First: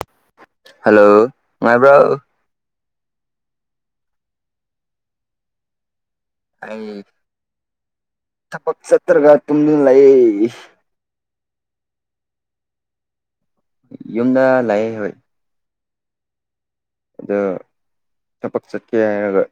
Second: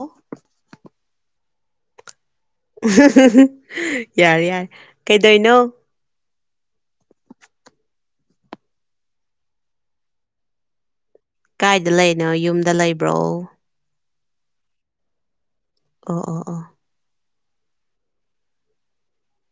ꯑꯣ꯫ ꯍꯜꯂꯣ ꯃꯥꯏꯕ꯭ꯔꯣ꯫ ꯌꯥꯔꯦ ꯌꯥꯔꯦ ꯀꯩꯗꯣꯏꯅꯣ꯫ ꯑꯩ꯫ ꯊꯕꯛ ꯆꯠꯇꯔꯒ ꯇꯨꯝꯗꯨꯅ ꯂꯩ꯫ ꯀꯥꯏꯗ ꯂꯩꯅꯣ ꯌꯨꯝꯗ ꯂꯩꯕ꯭ꯔꯣ꯫ ꯌꯨꯝꯗ ꯂꯥꯛꯌꯦ ꯍꯣꯏ꫰꫰ ꯑꯣ ꯑꯣ ꯑꯣ꯫ ꯑꯗꯨ ꯊꯕꯛ ꯆꯠꯀꯦ ꯍꯥꯏꯔꯒ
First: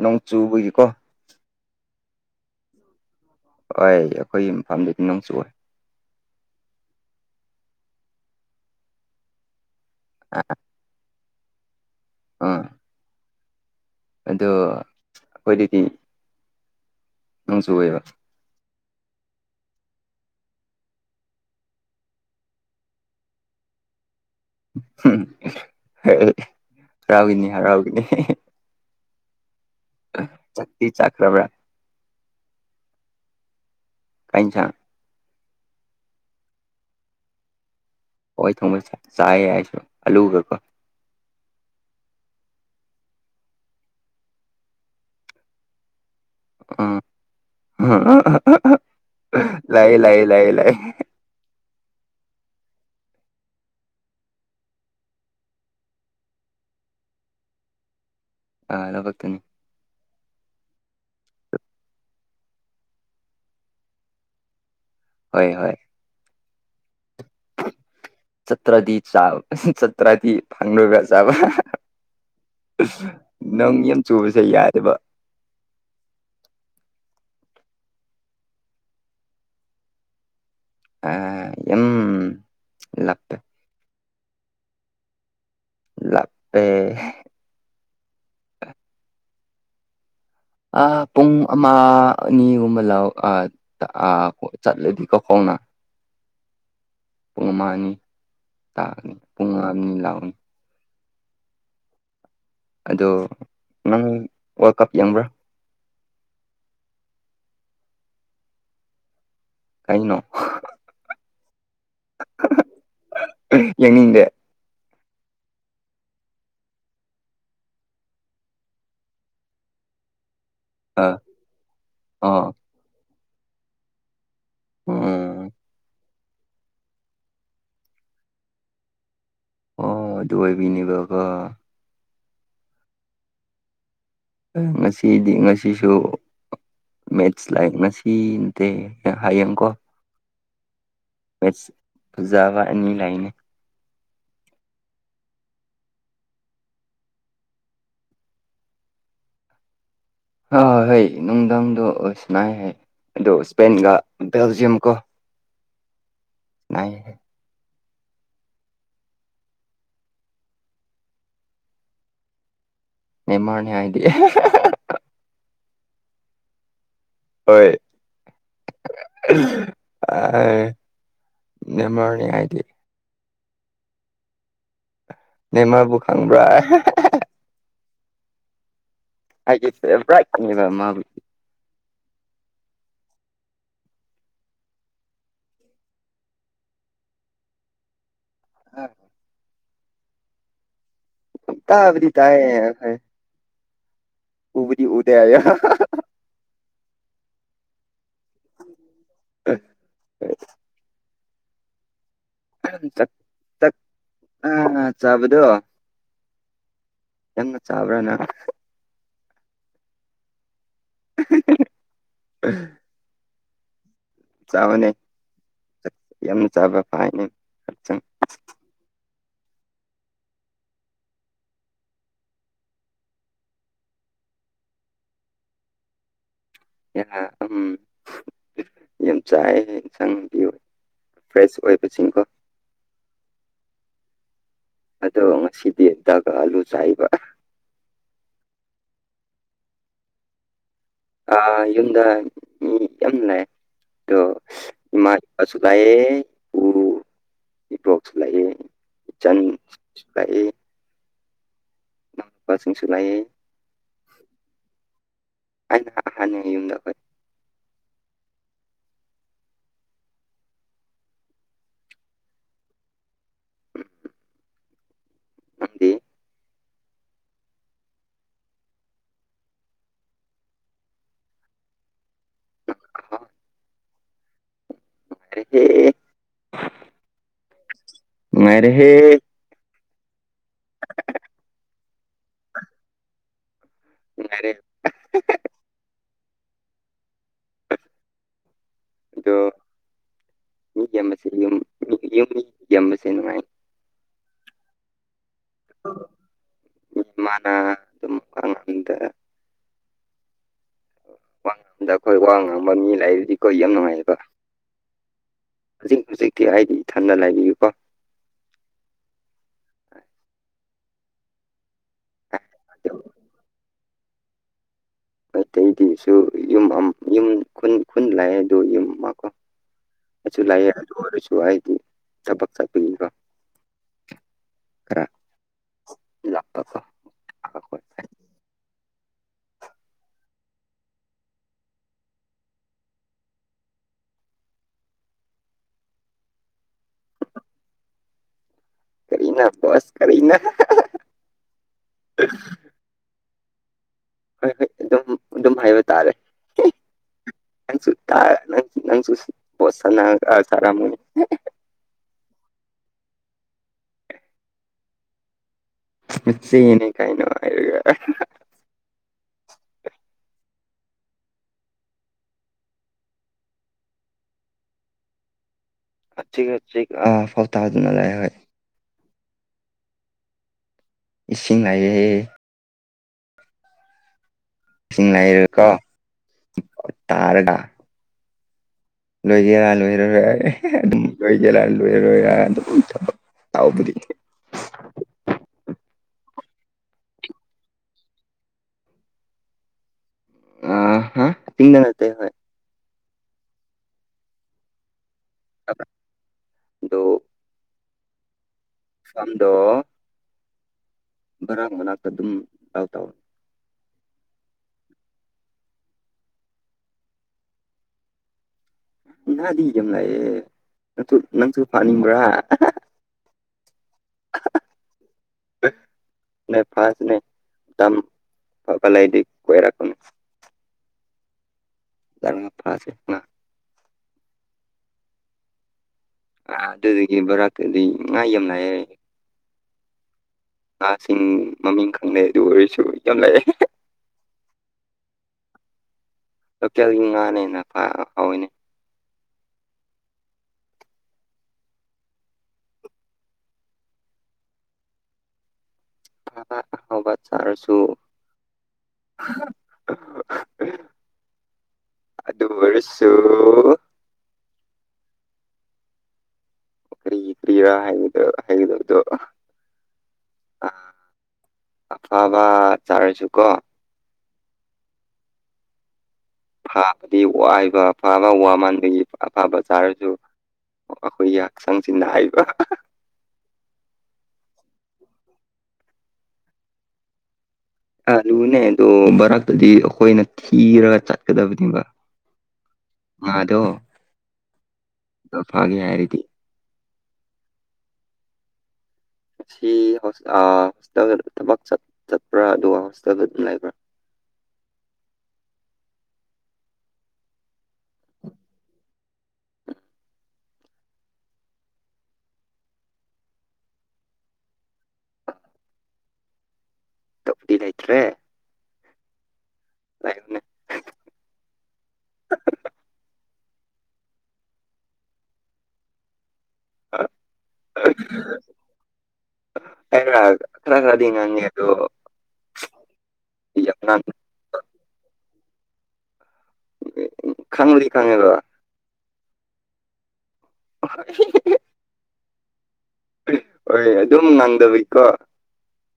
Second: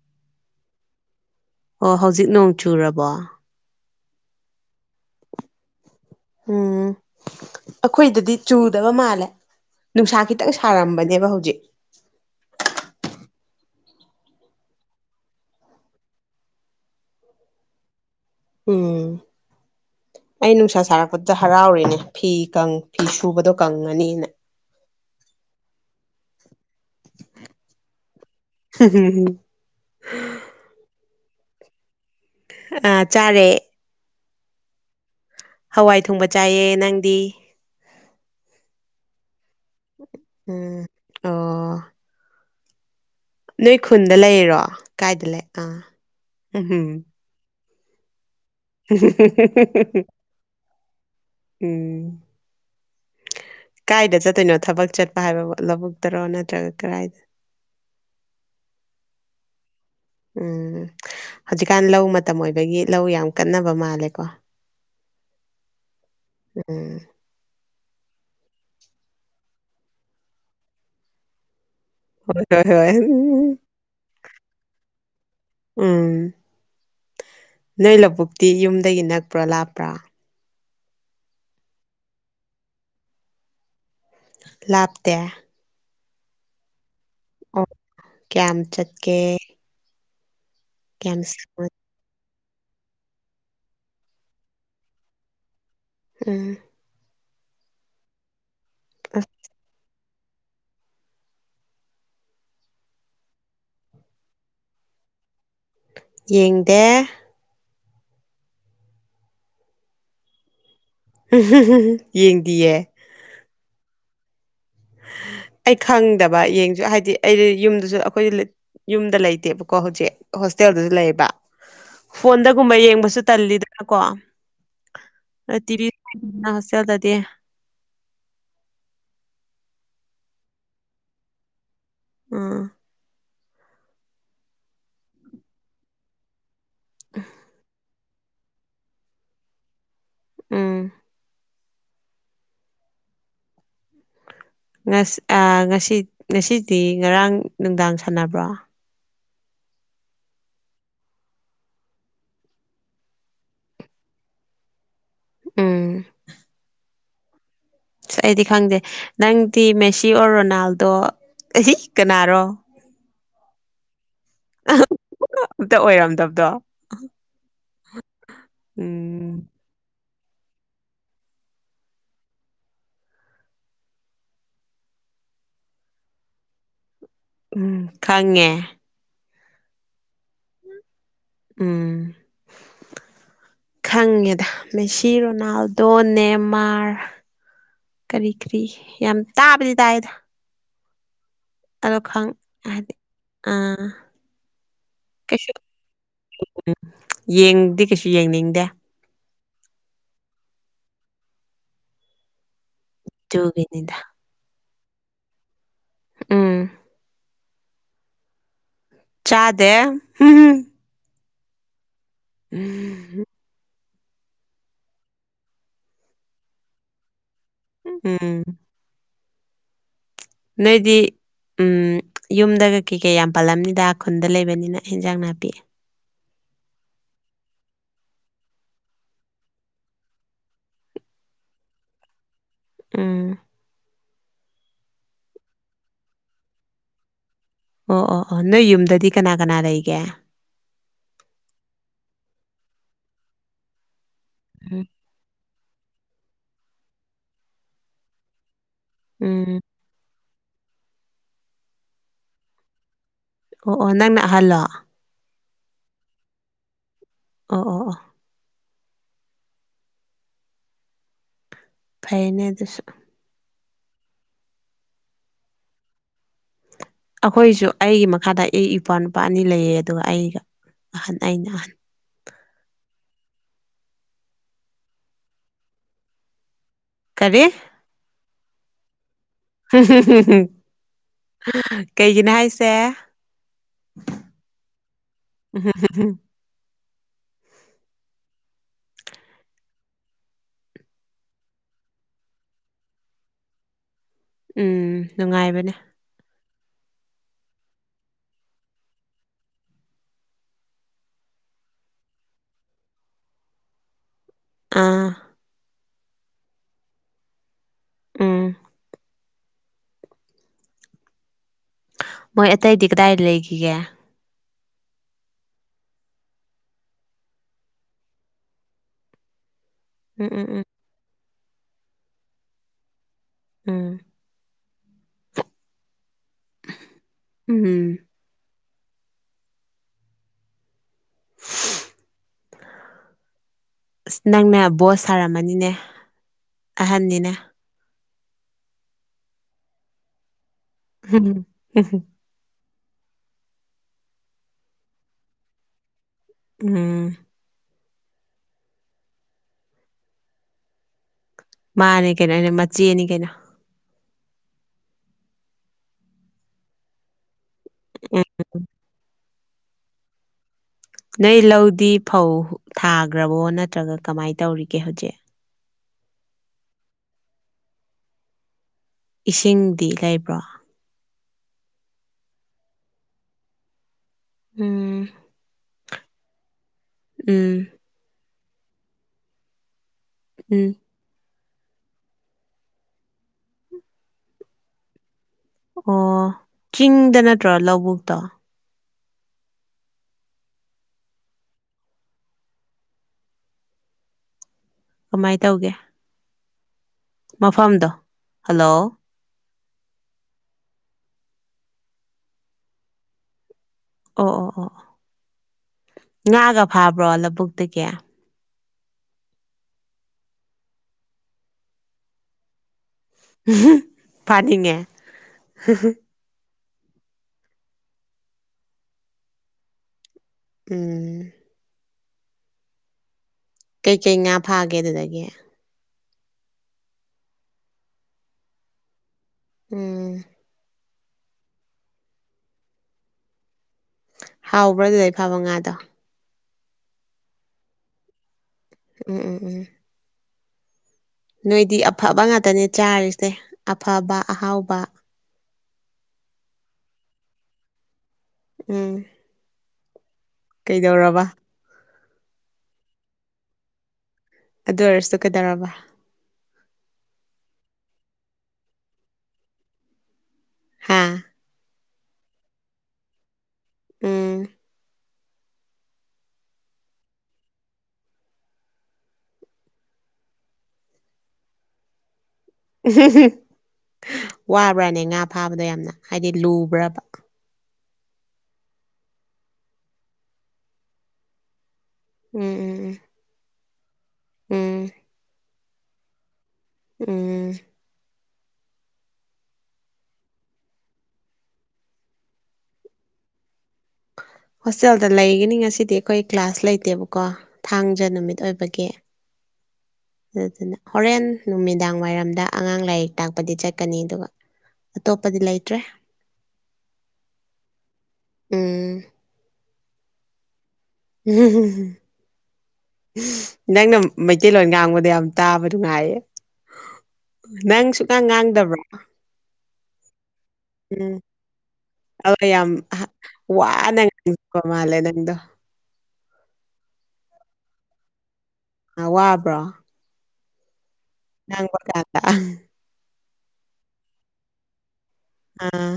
ꯅꯣꯡ ꯆꯨꯕꯒꯤꯀꯣ꯫ ꯑꯣ ꯍꯧꯖꯤꯛ ꯅꯣꯡ ꯆꯨꯔꯕꯣ ꯍꯣꯏ ꯑꯩꯈꯣꯏꯒꯤ ꯃꯐꯝꯗꯨꯗꯤ ꯅꫭꯡ ꯆꯨꯏꯑꯦ ꯎꯝ ꯑꯩꯈꯣꯏꯗꯗꯤ ꯆꯨꯗꯕ ꯃꯥꯜꯂꯦ ꯅꯨꯡꯁꯥ ꯈꯤꯇꯪ ꯁꯥꯔꯝꯕꯅꯦꯕ ꯍꯧꯖꯤꯛ ꯑ ꯑꯗꯣ ꯑꯩꯈꯣꯏꯗꯗꯤ ꯅꫭꯡ ꯆꯨꯑꯑꯦꯕ ꯎꯝ ꯑꯩ ꯅꯨꯡꯁꯥ ꯁꯥꯔꯛꯄꯗꯨꯗ ꯍꯔꯥꯎꯔꯤꯅꯦ ꯐꯤ ꯀꯪ ꯐꯤ ꯁꯨꯕꯗꯣ ꯀꯪꯉꯅꯤꯅ [unintelligible] ꯍꯔꯥꯎꯒꯅꯤ ꯍꯔꯥꯎꯒꯅꯤ [unintelligible] ꯆꯠꯇꯤ ꯆꯠꯈꯔꯕ꯫ ꯑ ꯆꯥꯔꯦ꯫ ꯀꯩꯟ ꯏꯟꯁꯥꯡ꯫ ꯍꯋꯥꯏ ꯊꯣꯡꯕ ꯆꯥꯏꯌꯦ ꯅꯪꯗꯤ꯫ ꯍꯥꯋꯥꯏ ꯊꯣꯡꯕ ꯆꯥꯏꯌꯦ ꯑꯩꯁꯨ ꯑꯂꯨꯒꯀꯣ꯫ ꯎꯝ ꯑꯣ꯫ ꯅꯣꯏ ꯈꯨꯟꯗ ꯂꯩꯔꯤꯔꯣ ꯀꯥꯏꯗ ꯂꯩ ꯑꯥ꯫ ꯎꯝ ꯂꯩꯌꯦ ꯂꯩꯌꯦ ꯂꯩꯌꯦ ꯂꯩ꯫ ꯎꯝ꯫ ꯀꯥꯏꯗ ꯆꯠꯇꯣꯏꯅꯣ ꯊꯕꯛ ꯆꯠꯄ ꯍꯥꯏꯕ ꯂꯧꯕꯨꯛꯇꯔꯣ ꯅꯠꯇ꯭ꯔꯒ ꯀꯔꯥꯏꯗ꯫ [inaudible] ꯑꯥ ꯂꯧꯕꯨꯛꯛꯇꯅꯤ ꯎꯝ ꯍꯧꯖꯤꯛꯀꯥꯟ ꯂꯧ ꯃꯇꯝ ꯑꯣꯏꯕꯒꯤ ꯂꯧ ꯌꯥꯝ ꯀꯟꯅꯕ ꯃꯥꯜꯂꯦꯀꯣ ꯍꯣꯏ ꯍꯣꯏ ꯎꯝ ꯆꯇ꯭ꯔꯥꯗꯤ ꯆ ꯆꯇ꯭ꯔꯥꯗꯤ ꯐꯪꯂꯒ ꯆꯕ ꯍꯣꯏ ꯍꯣꯏ ꯍꯣꯏ ꯎꯝ ꯅꫭꯡ ꯌꯥꯝ ꯆꯨꯕꯁꯦ ꯌꯥꯗꯦꯕ ꯎꯝ ꯅꯣꯏ ꯂꯧꯕꯨꯛꯇꯤ ꯌꯨꯝꯗꯒꯤ ꯅꯛꯄ꯭ꯔꯣ ꯂꯥꯞꯄ꯭ꯔꯥ [unintelligible] ꯌꯨꯝ ꯂꯥꯞꯄꯦ ꯂꯥꯞꯇꯦ ꯂꯥꯞꯄꯦ ꯑꯣ ꯀꯌꯥꯝ ꯆꯠꯀꯦ ꯑ ꯀꯌꯥꯝ ꯄꯨꯡ ꯁꯥꯡ ꯑꯃ ꯑꯅꯤꯒꯨꯝꯕ ꯂꯧ ꯑ ꯇ ꯆꯠꯂꯦꯕꯀꫫ ꯈꫭꯡꯅ ꯎꯝ ꯄꯨꯡ ꯑꯃꯥꯅꯤ ꯇꯥꯒꯅꯤ ꯑꯁ ꯄꯨꯡ ꯑꯅꯤ ꯂꯥꯎꯒꯅꯤ ꯑꯗꯣ ꯅꯪ ꯋꯥꯔꯜ ꯀꯞ ꯌꯥꯝꯕ꯭ꯔꯥ ꯌꯦꯡꯗꯦ ꯀꯩꯅꯣ [unintelligible] ꯌꯦꯡꯗꯤꯌꯦ ꯌꯦꯅꯤꯡꯗꯦ ꯑꯩ ꯈꯪꯗꯕ ꯌꯦꯡꯁꯨ ꯍꯥꯏꯗꯤ ꯑꯩ ꯌꯨꯝꯗꯨꯁꯨ ꯑꯩꯈꯣꯏ ꯌꯨꯝꯗ ꯂꯩꯇꯦꯕꯀꯣ ꯍꯧꯖꯤꯛ ꯍꯣꯁꯇꯦꯜꯗꯁꯨ ꯑꯥ ꯂꯩꯌꯦꯕ ꯑꯥ ꯐꯣꯟꯗꯒꯨꯝꯕ ꯌꯦꯡꯕꯁꯨ ꯇꯜꯂꯤꯗꯅꯀꯣ ꯎꯝ [unintelligible] ꯑꯣ ꯑꯗꯨ ꯑꯣꯏꯕꯤꯅꯦꯕꯀꯣ ꯑ ꯉꯁꯤꯗꯤ ꯉꯁꯤꯁꯨ ꯃꯦꯠꯁ ꯂꯩ ꯉꯁꯤ ꯏꯤ ꯀꯩꯇ ꯍꯌꯦꯡꯀꯣ ꯎꯝ ꯐꯖꯕ ꯑꯅꯤ ꯂꯩꯅꯤ ꯉꯠꯁ ꯑ ꯉꯁꯤ ꯉꯁꯤꯗꯤ ꯉꯔꯥꯡ ꯅꯨꯡꯗꯥꯡ ꯁꯥꯟꯅꯕ꯭ꯔꯣ ꯑ ꯍꯣꯏ ꯅꯨꯡꯗꯥꯡꯗꯣ ꯑꯣꯏ ꯁꯥꯅꯩ ꯍꯥꯏ ꯑꯗꯣ ꯏꯁꯄꯦꯟꯒ ꯕꯦꯜꯖꯤꯌꯝ ꯀꯣ ꯎꯝ ꯍꯥꯏ ꯑꯁ ꯑꯩꯗꯤ ꯈꯪꯗꯦ ꯅꯪꯗꯤ ꯃꯦꯁꯤ ꯑꯣꯔ ꯔꯣꯅꯥꯜꯗꯣ ꯀꯅꯥꯔꯣ ꯅꯦꯃꯥꯔꯅꯦ ꯍꯥꯏꯗꯤ ꯑꯝꯇ ꯑꯣꯏꯔꯝꯗꯕꯗꯣ ꯍꯣꯏ ꯎꯝ ꯑ ꯅꯦꯃꯔꯅꯤ ꯍꯥꯏꯗꯤ ꯅꯦꯃꫪꯕꯨ ꯈꯪꯕ꯭ꯔ ꯎꯝ ꯈꯪꯉꯦ ꯑꯩꯒꯤ ꯐꯦꯕ꯭ꯔꯥꯏꯠꯅꯤꯅ ꯃꯥꯕꯨꯗꯤ ꯎꯝ ꯈꯪꯉꯦꯗ ꯃꯦꯁꯤ ꯔꯣꯅꯥꯜꯗꯣ ꯅꯦꯃꯥꯔ ꯀꯔꯤ ꯀꯔꯤ ꯌꯥꯝ ꯇꯥꯕꯗꯤ ꯇꯥꯏꯗ ꯑꯗꯣ ꯇꯥꯕꯗꯤ ꯈꯪ ꯇꯥꯏꯌꯦ ꯍꯥꯏꯗꯤ ꯍꯣꯏ ꯑꯥ ꯎꯕꯗꯤ ꯎꯗꯦ ꯍꯥꯏꯌꯣ ꯎꯝ ꯌꯦꯡꯗꯤ ꯀꯩꯁꯨ ꯌꯦꯡꯅꯤꯡꯗꯦ ꯑ ꯑꯩ ꯆꯠ ꯇꯨꯒꯤꯅꯤꯗꯥ ꯑ ꯍꯥ ꯆꯥꯕꯗꯣ ꯎꯝ ꯌꯥꯝꯅ ꯆꯥꯕ꯭ꯔꯥ ꯅꯪ ꯆꯥꯗꯦ ꯍꯨꯝꯍꯨꯝ [unintelligible] ꯆꯥꯕꯅꯦ ꯌꯥꯝ ꯆꯥꯕ ꯐꯥꯏꯟꯅꯦ ꯎꯝ ꯎꯝ ꯅꯣꯏꯗꯤ ꯎꯝ ꯌꯨꯝꯗꯒ ꯀꯩ ꯀꯩ ꯌꯥꯝ ꯄꯥꯜꯂꯝꯅꯤꯗ ꯈꯨꯟꯗ ꯂꯩꯕꯅꯤꯅ ꯏꯟꯖꯥꯡ ꯅꯥꯄꯤ ꯌꯥꯔ ꯎꯝ ꯌꯥꯝ ꯆꯥꯏ ꯏꯟꯁꯥꯡ ꯄꯤꯌꯨ ꯐ꯭ꯔꯦꯁ ꯑꯣꯏꯕꯁꯤꯡꯀꯣ ꯎꯝ ꯑꯗꯣ ꯉꯁꯤꯗꯤ ꯗꯒ ꯑꯂꯨ ꯆꯥꯏꯕ ꯑꯣ ꯑꯣ ꯑꯣ ꯅꯣꯏ ꯌꯨꯝꯗꯗꯤ ꯀꯅꯥ ꯀꯅꯥ ꯂꯩꯒꯦ ꯑ ꯌꯨꯝꯗ ꯃꯤ ꯌꯥꯝ ꯂꯩ ꯑꯗꯣ ꯍꯨꯝ ꯏꯃꯥ ꯏꯄꯥꯁꯨ ꯂꯩꯌꯦ ꯎꯝ ꯏꯕꯣꯛꯁꯨ ꯂꯩꯌꯦ ꯏꯆꯟ ꯎꯝ ꯁꯨꯂꯥꯛꯑꯦ ꯏꯄꯥꯁꯤꯡꯁꯨ ꯂꯩꯥꯑꯦ ꯑꯣ ꯑꯣ ꯅꯪꯅ ꯑꯍꯜꯂꯣ ꯑꯩꯅ ꯑꯍꯟꯅꯦ ꯌꯨꯝꯗ ꯑꯩꯈꯣꯏ ꯑꯣ ꯑꯣ ꯑꯣ ꯐꯩꯅꯦ ꯑꯗꯨꯁꯨ ꯅꯪꯗꯤ ꯑꯈꯣꯏꯁꯨ ꯑꯩꯒꯤ ꯃꯈꯥꯗ ꯑꯩ ꯏꯄ꯭ꯋꯥꯅꯨꯄꯥ ꯑꯅꯤ ꯂꯩꯌꯦ ꯑꯗꯨꯒ ꯑꯩꯒ ꯑꯍꯟ ꯑꯩꯅ ꯑꯍꯟ ꯀꯥꯏꯗꯦ ꯀꯔꯤ ꯅꯨꯡꯉꯥꯏꯔꯦꯍꯦ ꯀꯩꯒꯤꯅꯣ ꯍꯥꯏꯁꯦ [unintelligible] ꯑꯍꯝ ꯍꯝ ꯍꯝ ꯑꯗꯣ [inaudible] ꯎꯝ ꯅꯨꯡꯉꯥꯏꯕꯅꯦ ꯃ ꯑꯗꯨꯝꯀꯗ [unintelligible] ꯋꯥ ꯉꯥꯡꯝꯗ ꯑꯩꯈꯣꯏ ꯋꯥ ꯉꯥꯡꯝꯕ ꯃꯤ ꯂꯔꯗꯤ ꯀꯣ ꯌꯥꯝ ꯅꯨꯡꯉꯥꯏꯌꯦꯕ ꯑꯥ ꯍꯧꯖꯤꯛ ꯍꯧꯖꯤꯛꯇꯤ ꯑꯩꯗꯤ ꯏꯊꯟꯗ ꯂꯩꯕꯤꯌꯨꯀꯣ ꯎꯝ ꯃꯣꯏ ꯑꯇꯩꯗꯤ ꯀꯗꯥꯏꯗ ꯂꯩꯈꯤꯒꯦ ꯃꯩꯇꯩꯗꯤꯁꯨ ꯌꯨꯝ ꯑꯃ ꯌꯨꯝ ꯈꯨꯟ ꯈꯨꯟ ꯂꯥꯛꯑꯦ ꯑꯗꯨ ꯌꯨꯝ ꯑꯃꯀꯣ ꯎꯝ ꯑꯁꯨ ꯎꯝ ꯎꯝ ꯂꯩꯌꯦ ꯑꯗꯨ ꯑꯣꯏꯔꯁꯨ ꯍꯥꯏꯗꯤ ꯊꯕꯛ ꯆꯠꯄꯤꯅꯤꯀꯣ ꯎꯝ ꯈꯔ ꯂꯥꯛꯄ ꯎꯝ ꯑꯁ ꯅꯪꯅ ꯕꯣꯁ ꯁꯥꯔꯝꯃꯅꯤꯅꯦ ꯑꯍꯟꯅꯤꯅ ꯀꯔꯤꯅ [unintelligible] ꯀꯔꯤꯅ ꯍꯝ ꯍꯝ ꯍꯣꯏ ꯍꯣꯏ ꯑꯗꯨꯝ ꯑꯗꯨꯝ ꯍꯥꯏꯕ ꯇꯥꯔꯦ ꯎꯝ ꯇꯪ ꯅꯪ ꯆꯣ ꯁꯔꯥ ꯃꯅꯤ [unintelligible] ꯃꯥꯅꯦ ꯀꯩꯅꯣ ꯃꯆꯦꯅꯤ ꯀꯩꯅꯣ ꯃꯆꯦꯅꯤ ꯀꯩꯅꯣ ꯍꯥꯏꯔ ꯎꯝ ꯅꯣꯏ ꯂꯧꯗꯤ ꯐꯧ ꯊꯥꯈ꯭ꯔꯕꯣ ꯅꯠꯇ꯭ꯔꯒ ꯀꯃꯥꯏꯅ ꯇꯧꯔꯤꯒꯦ ꯍꯧꯖꯤꯛ ꯊꯤ ꯑꯥ ꯐꯥꯎ ꯇꯥꯗꯨꯅ ꯂ ꯂꯩꯑꯦ ꯍꯣꯏ [unintelligible] ꯏꯁꯤꯡꯗꯤ ꯂꯩꯕ꯭ꯔꯣ ꯏꯁꯤꯡ ꯂꯩꯌꯦ ꯎꯝ [unintelligible] ꯀꯣ ꯇꯥꯔꯒ ꯎꯝ ꯂꯣꯏꯒꯦꯔꯥ ꯂꯣꯏꯔꯔꯣꯏꯔ ꯎꯝ ꯑꯗꯨꯝ ꯂꯣꯏꯒꯦꯔꯥ ꯂꯣꯏꯔꯔꯣꯏꯔ ꯑꯗꯨꯝ ꯊꯕꯛ ꯍꯥꯎꯕꯗꯤ ꯑꯣ ꯆꯤꯡꯗ ꯅꯠꯇ꯭ꯔꯣ ꯂꯧꯕꯨꯛꯇꯣ ꯑ ꯍꯥ ꯆꯤꯡꯗ ꯅꯠꯇꯦ ꯍꯣꯏ ꯀꯃꯥꯏ ꯇꯧꯒꯦ ꯗꯣ ꯃꯐꯝꯗꯣ ꯍꯜꯂꯣ ꯐꯗꯣ [unintelligible] ꯕꯔꯥꯡ ꯃꯅꯥꯛꯇ ꯑꯗꯨꯝ ꯂꯥꯎ ꯇꯥꯎ [unintelligible] ꯑꯣ ꯑꯣ ꯑꯣ ꯉꯥꯒ ꯐꯥꯕ꯭ꯔꯣ ꯂꯧꯕꯨꯛꯇꯒꯤ ꯉꯥꯗꯤ ꯑꯗꯨꯝ ꯂꯩꯌꯦ ꯅꯪꯁꯨ ꯅꯪꯁꯨ ꯐꯥꯅꯤꯡꯕ꯭ꯔꯥ ꯍꯝ ꯐꯅꯤꯡꯉ ꯍꯝ ꯍꯝ ꯅ ꯐꯥꯁ ꯅ ꯇꯝ ꯐꯂꯥꯏꯗꯤ ꯀꯣꯏꯔꯀꯣꯅꯤ ꯎꯝ ꯆꯔꯃ ꯐꯁꯦ [unintelligible] ꯀꯩ ꯀꯩ ꯉꯥ ꯐꯥꯒꯦ ꯑꯗꯨꯗꯒꯤ ꯑ ꯑꯗꯨꯗꯒꯤ ꯕꯣꯔꯥꯛꯀꯗꯤ ꯉꯥ ꯌꯥꯝ [unintelligible] ꯎꯝ ꯉꯥꯁꯤꯡ ꯃꯃꯤꯡ ꯈꯪꯂꯦ ꯑꯗꯨ ꯑꯣꯏꯔꯁꯨ ꯌꯥꯝ ꯂꯥꯛꯑꯦ ꯍꯥꯎꯕ꯭ꯔꯥ ꯑꯗꯨꯗꯩ ꯐꯥꯕ ꯉꯥꯗꯣ ꯂꯣꯀꯦꯜꯒꯤ ꯉꯥꯅꯤꯅ ꯑ ꯍꯥꯎꯋꯤꯅꯦ ꯎꯝ ꯎꯝ ꯎꯝ ꯅꯣꯏꯗꯤ ꯑꯐꯕ ꯉꯥꯛꯇꯅꯦ ꯆꯥꯔꯤꯁꯦ ꯑꯐꯕ ꯑꯍꯥꯎꯕ ꯉꯟꯅ ꯍꯧꯒꯠ ꯇꯥꯔꯁꯨ ꯎꯝ [unintelligible] ꯀꯩꯗꯧꯔꯕ ꯑꯗꯨꯝꯕꯒꯁꯨꯨ ꯑꯗꯨ ꯑꯣꯏꯔꯁꯨ ꯀꯩꯗꯧꯔꯕ ꯀꯔꯤ ꯀꯔꯤꯔꯥ ꯍꯥꯏꯒꯗ ꯍꯥꯏꯒꯗꯕꯗꯣ ꯍꯥ ꯑꯐꯕ ꯆꯥꯔꯁꯨ ꯀꯣ ꯎꯝ ꯐꯥꯕꯗꯤ ꯋꯥꯏꯕ ꯐꯥꯕ ꯋꯥ ꯃꯥꯟꯕꯒꯤ ꯑꯐꯕ ꯆꯥꯔꯁꯨ ꯑꯣ ꯑꯩꯈꯣꯏꯒꯤ ꯍꯛꯆꯥꯡꯁꯤ ꯍꯥꯏꯕ ꯋꯥꯕ꯭ꯔꯥꯅꯦ ꯉꯥ ꯐꯥꯕꯗ ꯌꯥꯝꯅ ꯍꯥꯏꯗꯤ ꯂꯨꯕ꯭ꯔꯕ ꯑ ꯂꯨꯅꯦ ꯑꯗꯣ ꯃꯔꯛꯇꯗꯤ ꯑꯩꯈꯣꯏꯅ ꯊꯤꯔꯒ ꯆꯠꯀꯗꯕꯅꯦꯕ ꯎꯝ ꯎꯝ ꯎꯝ ꯃꯥꯗꯣ ꯎꯝ ꯐꯒꯦ ꯍꯥꯏꯔꯗꯤ ꯎꯝ ꯉ ꯍꯣꯁꯇꯦꯜ ꯊꯕꯛ ꯆꯠꯄ꯭ꯔꯥ ꯑꯗꯨꯒ ꯍꯣꯁꯇꯦꯜꯗ ꯑꯗꯨꯝ ꯂꯩꯕ꯭ꯔꯥ ꯍꯣꯁꯇꯦꯜꯗ ꯂꯩꯒꯅꯤ ꯉꯁꯤꯗꯤ ꯑꯩꯈꯣꯏ ꯀ꯭ꯂꯥꯁ ꯂꯩꯇꯦꯕꯀꯣ ꯊꯥꯡꯖ ꯅꯨꯃꯤꯠ ꯑꯣꯏꯕꯒꯤ ꯑꯗꯨꯗꯨꯅ ꯍꯣꯔꯦꯟ ꯅꯨꯃꯤꯗꯥꯡ ꯋꯥꯏꯔꯝꯗ ꯑꯉꯥꯡ ꯂꯥꯏꯔꯤꯛ ꯇꯥꯛꯄꯗꯤ ꯆꯠꯀꯅꯤ ꯑꯗꯨꯒ ꯑꯇꯣꯞꯄꯗꯤ ꯂꯩꯇ꯭ꯔꯦ ꯇꫭꯞꯇꯤ ꯂꯩꯇꯔꯦ ꯎꯝ ꯂꯩꯅꯦ ꯎꯝ ꯅꯪꯅ ꯃꯩꯇꯩꯂꯣꯟ ꯉꯥꯡꯕꯗ ꯌꯥꯝ ꯇꯥꯕ ꯅꯨꯡꯉꯥꯏꯌꯦ ꯅꯪ ꯁꯨꯛꯉꯥꯡ ꯉꯥꯡꯗꯕ꯭ꯔꫭ ꯑꯩꯅ ꯈꯔ ꯈꯔꯗꯤ ꯎꯝ ꯉꯥꯡꯉꯦ ꯑꯗꯣ ꯑꯗꫭ ꯌꯥꯝ ꯌꯥꯝ ꯋꯥꯅ ꯉꯥꯡ ꯂꯤꯛꯄ ꯃꯥꯜꯂꯦ ꯅꯪꯗꯣ ꯎꯝ ꯈꯪꯕꯨꯗꯤ ꯈꯪꯉꯦꯕ ꯑ ꯋꯥꯕ꯭ꯔꯣ ꯑ [unintelligible] ꯉꯥꯡꯕ ꯀꯥꯟꯗ ꯑꯥ ꯍꯣꯏ ꯑꯗꯨꯝ ꯉꯪꯗꯕꯩꯀꯣ ꯑꯥ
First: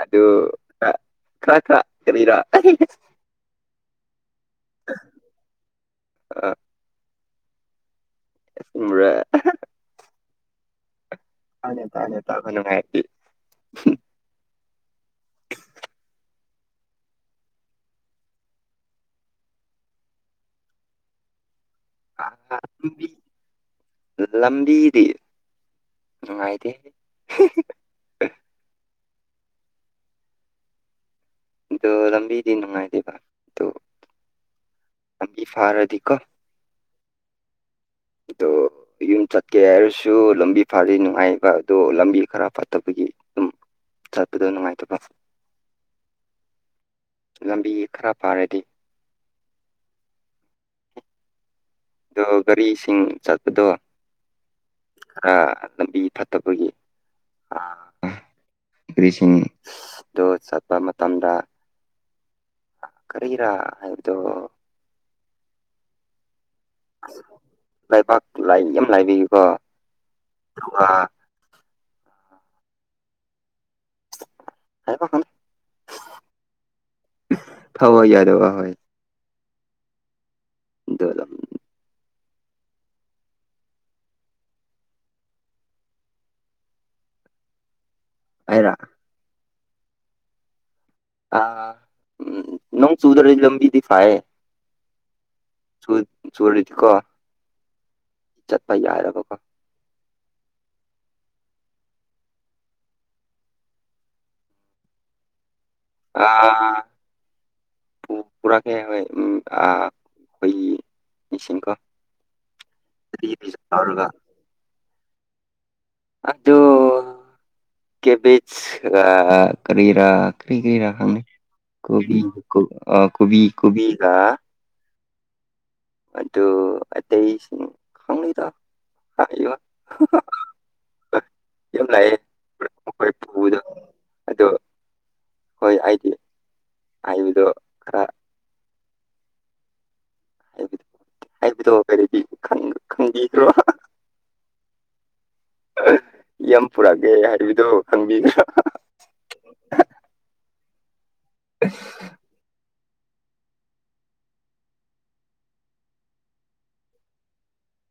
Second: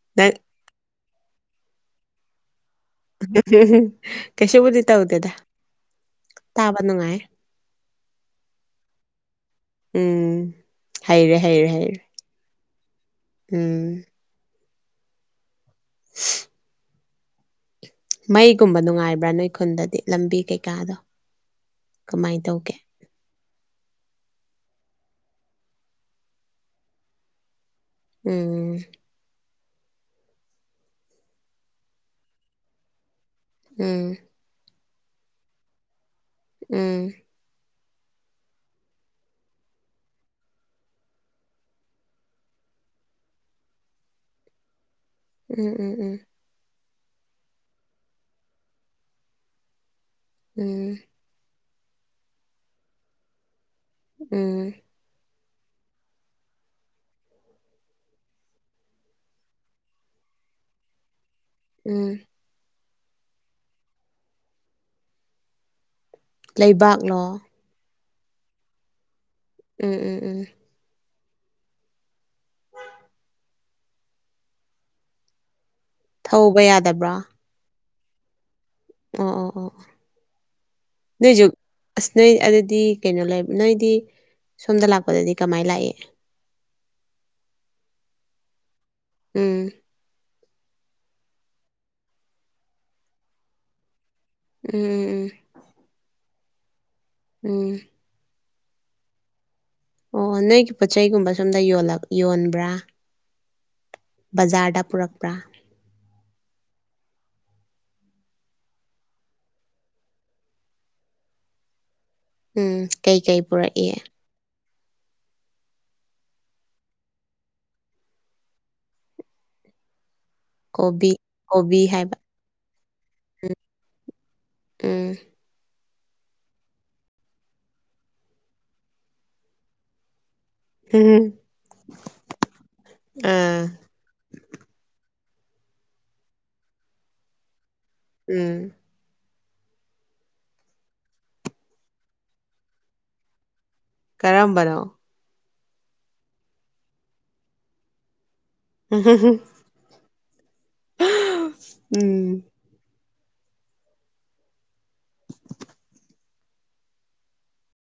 ꯑꯗꯨ ꯅꯪ ꯈꯥ ꯈꯥ ꯀꯕꯤꯔ ꯀꯩꯁꯨꯕꯨꯗꯤ ꯇꯧꯗꯦꯗ ꯇꯥꯕ ꯅꯨꯡꯉꯥꯏ ꯑꯆꯨꯝꯕꯔ ꯑꯍꯥ ꯎꯝ ꯍꯩꯔꯦ ꯍꯩꯔꯦ ꯍꯩꯔꯦ ꯇꯥꯅꯦ ꯇꯥꯕꯅꯨꯡ ꯉꯥꯏꯔꯗꯤ ꯎꯝ [inaudible] ꯍ [unintelligible] ꯃꯩꯒꯨꯝꯕ ꯅꯨꯡꯉꯥꯏꯕ꯭ꯔꯥ ꯅꯣꯏ ꯈꯨꯟꯗꯗꯤ ꯂꯝꯕꯤ ꯀꯩꯀꯥꯗꯣ ꯑꯥ ꯀꯃꯥꯏꯅ ꯑꯥ ꯇꯧꯒꯦ ꯑꯗꯨꯒꯤ ꯂꯝꯕꯤꯗꯤ ꯅꯨꯡꯉꯥꯏꯇꯦ ꯎ ꯑꯗꯣ ꯂꯝꯕꯤꯗꯤ ꯅꯨꯡꯉꯥꯏꯗꯦꯕ ꯎꯝ ꯐꯔꯗꯤꯀꯣ ꯎꯝ ꯇꯣ ꯌꯨꯝ ꯆꯠꯀꯦ ꯍꯥꯏꯔꯁꯨ ꯂꯝꯕꯤ ꯐꯔꯤ ꯅꯨꯡꯉꯥꯏꯕ ꯑꯗꯣ ꯂꯝꯕꯤ ꯈꯔ ꯐꯠꯇꯕꯒꯤ ꯑꯗꯨꯝ ꯆꯄꯗꯣꯅꯨꯡꯉꯥꯏ ꯄ ꯎꯝ ꯎꯝ ꯎꯝ ꯂꯝꯕꯤ ꯈꯔ ꯐꯥꯔꯗꯤ ꯎꯝ ꯑꯗꯣ ꯒꯥꯔꯤꯁꯤꯡ ꯆꯠꯄꯗꯣ ꯎꯝ ꯈꯔ ꯂꯝꯕꯤ ꯐꯠꯇꯕꯒꯤ ꯑꯥ ꯔꯤꯁꯤꯡꯗꯣ ꯆꯠꯄ ꯃꯇꯝꯗ ꯎꯝ ꯀꯔꯤꯍꯤꯔꯥ ꯏꯔꯗꯨ ꯑ ꯂꯩꯕꯥꯛꯂꯣ ꯂꯩꯕꯥꯛ ꯂꯥꯏꯛ ꯌꯥꯝ ꯂꯥꯏꯕꯤꯌꯨꯀꯣ ꯎꯝ ꯎꯝ ꯎꯝ ꯑ ꯍꯥꯏꯕ ꯈ ꯊꯧꯕ ꯌꯥꯗꯕ꯭ꯔꯥ ꯐꯋꯥ ꯌꯥꯗ ꯑ ꯍꯣꯏ ꯑꯥ ꯑꯥ ꯑꯥ ꯑꯥ [inaudible] ꯅꯣꯏꯁꯨ ꯑꯁ ꯅꯣꯏ ꯑꯗꯨꯗꯤ ꯀꯩꯅꯣ ꯂꯩ ꯅꯣꯏꯗꯤ ꯁꯣꯝꯗ ꯂꯥꯛꯄꯗꯗꯤ ꯀꯃꯥꯏꯅ ꯂꯥꯛꯑꯦ ꯑꯩꯔꯣ ꯎꯝ ꯑ ꯎꯝ ꯅꯣꯡ ꯆꯨꯗ꯭ꯔꯗꯤ ꯂꯝꯕꯤꯗꯤ ꯐꯌꯦ ꯎꯝ ꯎꯝ ꯎꯝ ꯆ ꯆꯔꯤꯗꯤ ꯀꯣ ꯎꯝ ꯆꯠꯄ ꯌꯥꯏꯔꯕꯀꯣ ꯑꯣ ꯅꯣꯏꯒꯤ ꯄꯣꯠ ꯆꯩꯒꯨꯝꯕ ꯁꯣꯝꯗ ꯌꯣꯟꯕ꯭ꯔꯥ ꯕꯖꯥꯔꯗ ꯄꯨꯔꯛꯄ꯭ꯔꯥ ꯑ ꯄꯨ ꯄꯨꯔꯥꯀꯦ ꯍ ꯎ ꯑ ꯈꯣꯢꯒꯤ ꯃꯤꯁꯤꯡꯀꯣ ꯎꯝ ꯀꯩꯀꯩ ꯄꯨꯔꯛꯏ ꯇꯧꯔꯒ ꯑꯗꯨ ꯀꯦꯕꯤꯆ ꯀꯔꯤꯔꯥ ꯀ꯭ꯔꯤ ꯀ꯭ꯔꯤ ꯀꯣꯕꯤ ꯔꯪꯅ ꯍꯥꯏꯕ ꯀꯣꯕꯤ ꯑ ꯀꯣꯕꯤ ꯀꯕꯤ ꯎꯝ ꯑꯗꯨ ꯑꯇꯩꯁꯤꯡ ꯈꯪꯂꯤꯗꯣ ꯏ ꯎꯝ ꯑꯥ [unintelligible] ꯑꯗꯣ ꯍꯣꯏ ꯑꯩꯗꯤ ꯍꯥꯏꯕꯗꯣ ꯈꯔ ꯎꯝ ꯕꯗ ꯍꯥꯏꯕꯗꯣ ꯀꯔꯤꯗꯤ ꯈꯪꯕꯤꯈ꯭ꯔꯣ ꯀꯔꯝꯕꯅꯣ ꯌꯥꯝ ꯄꯨꯔꯛꯑꯒꯦ ꯍꯥꯏꯕꯗꯨ ꯈꯪꯕꯤꯈ꯭ꯔꯥ ꯎꯝ ꯍ ꯍ ꯎꯝ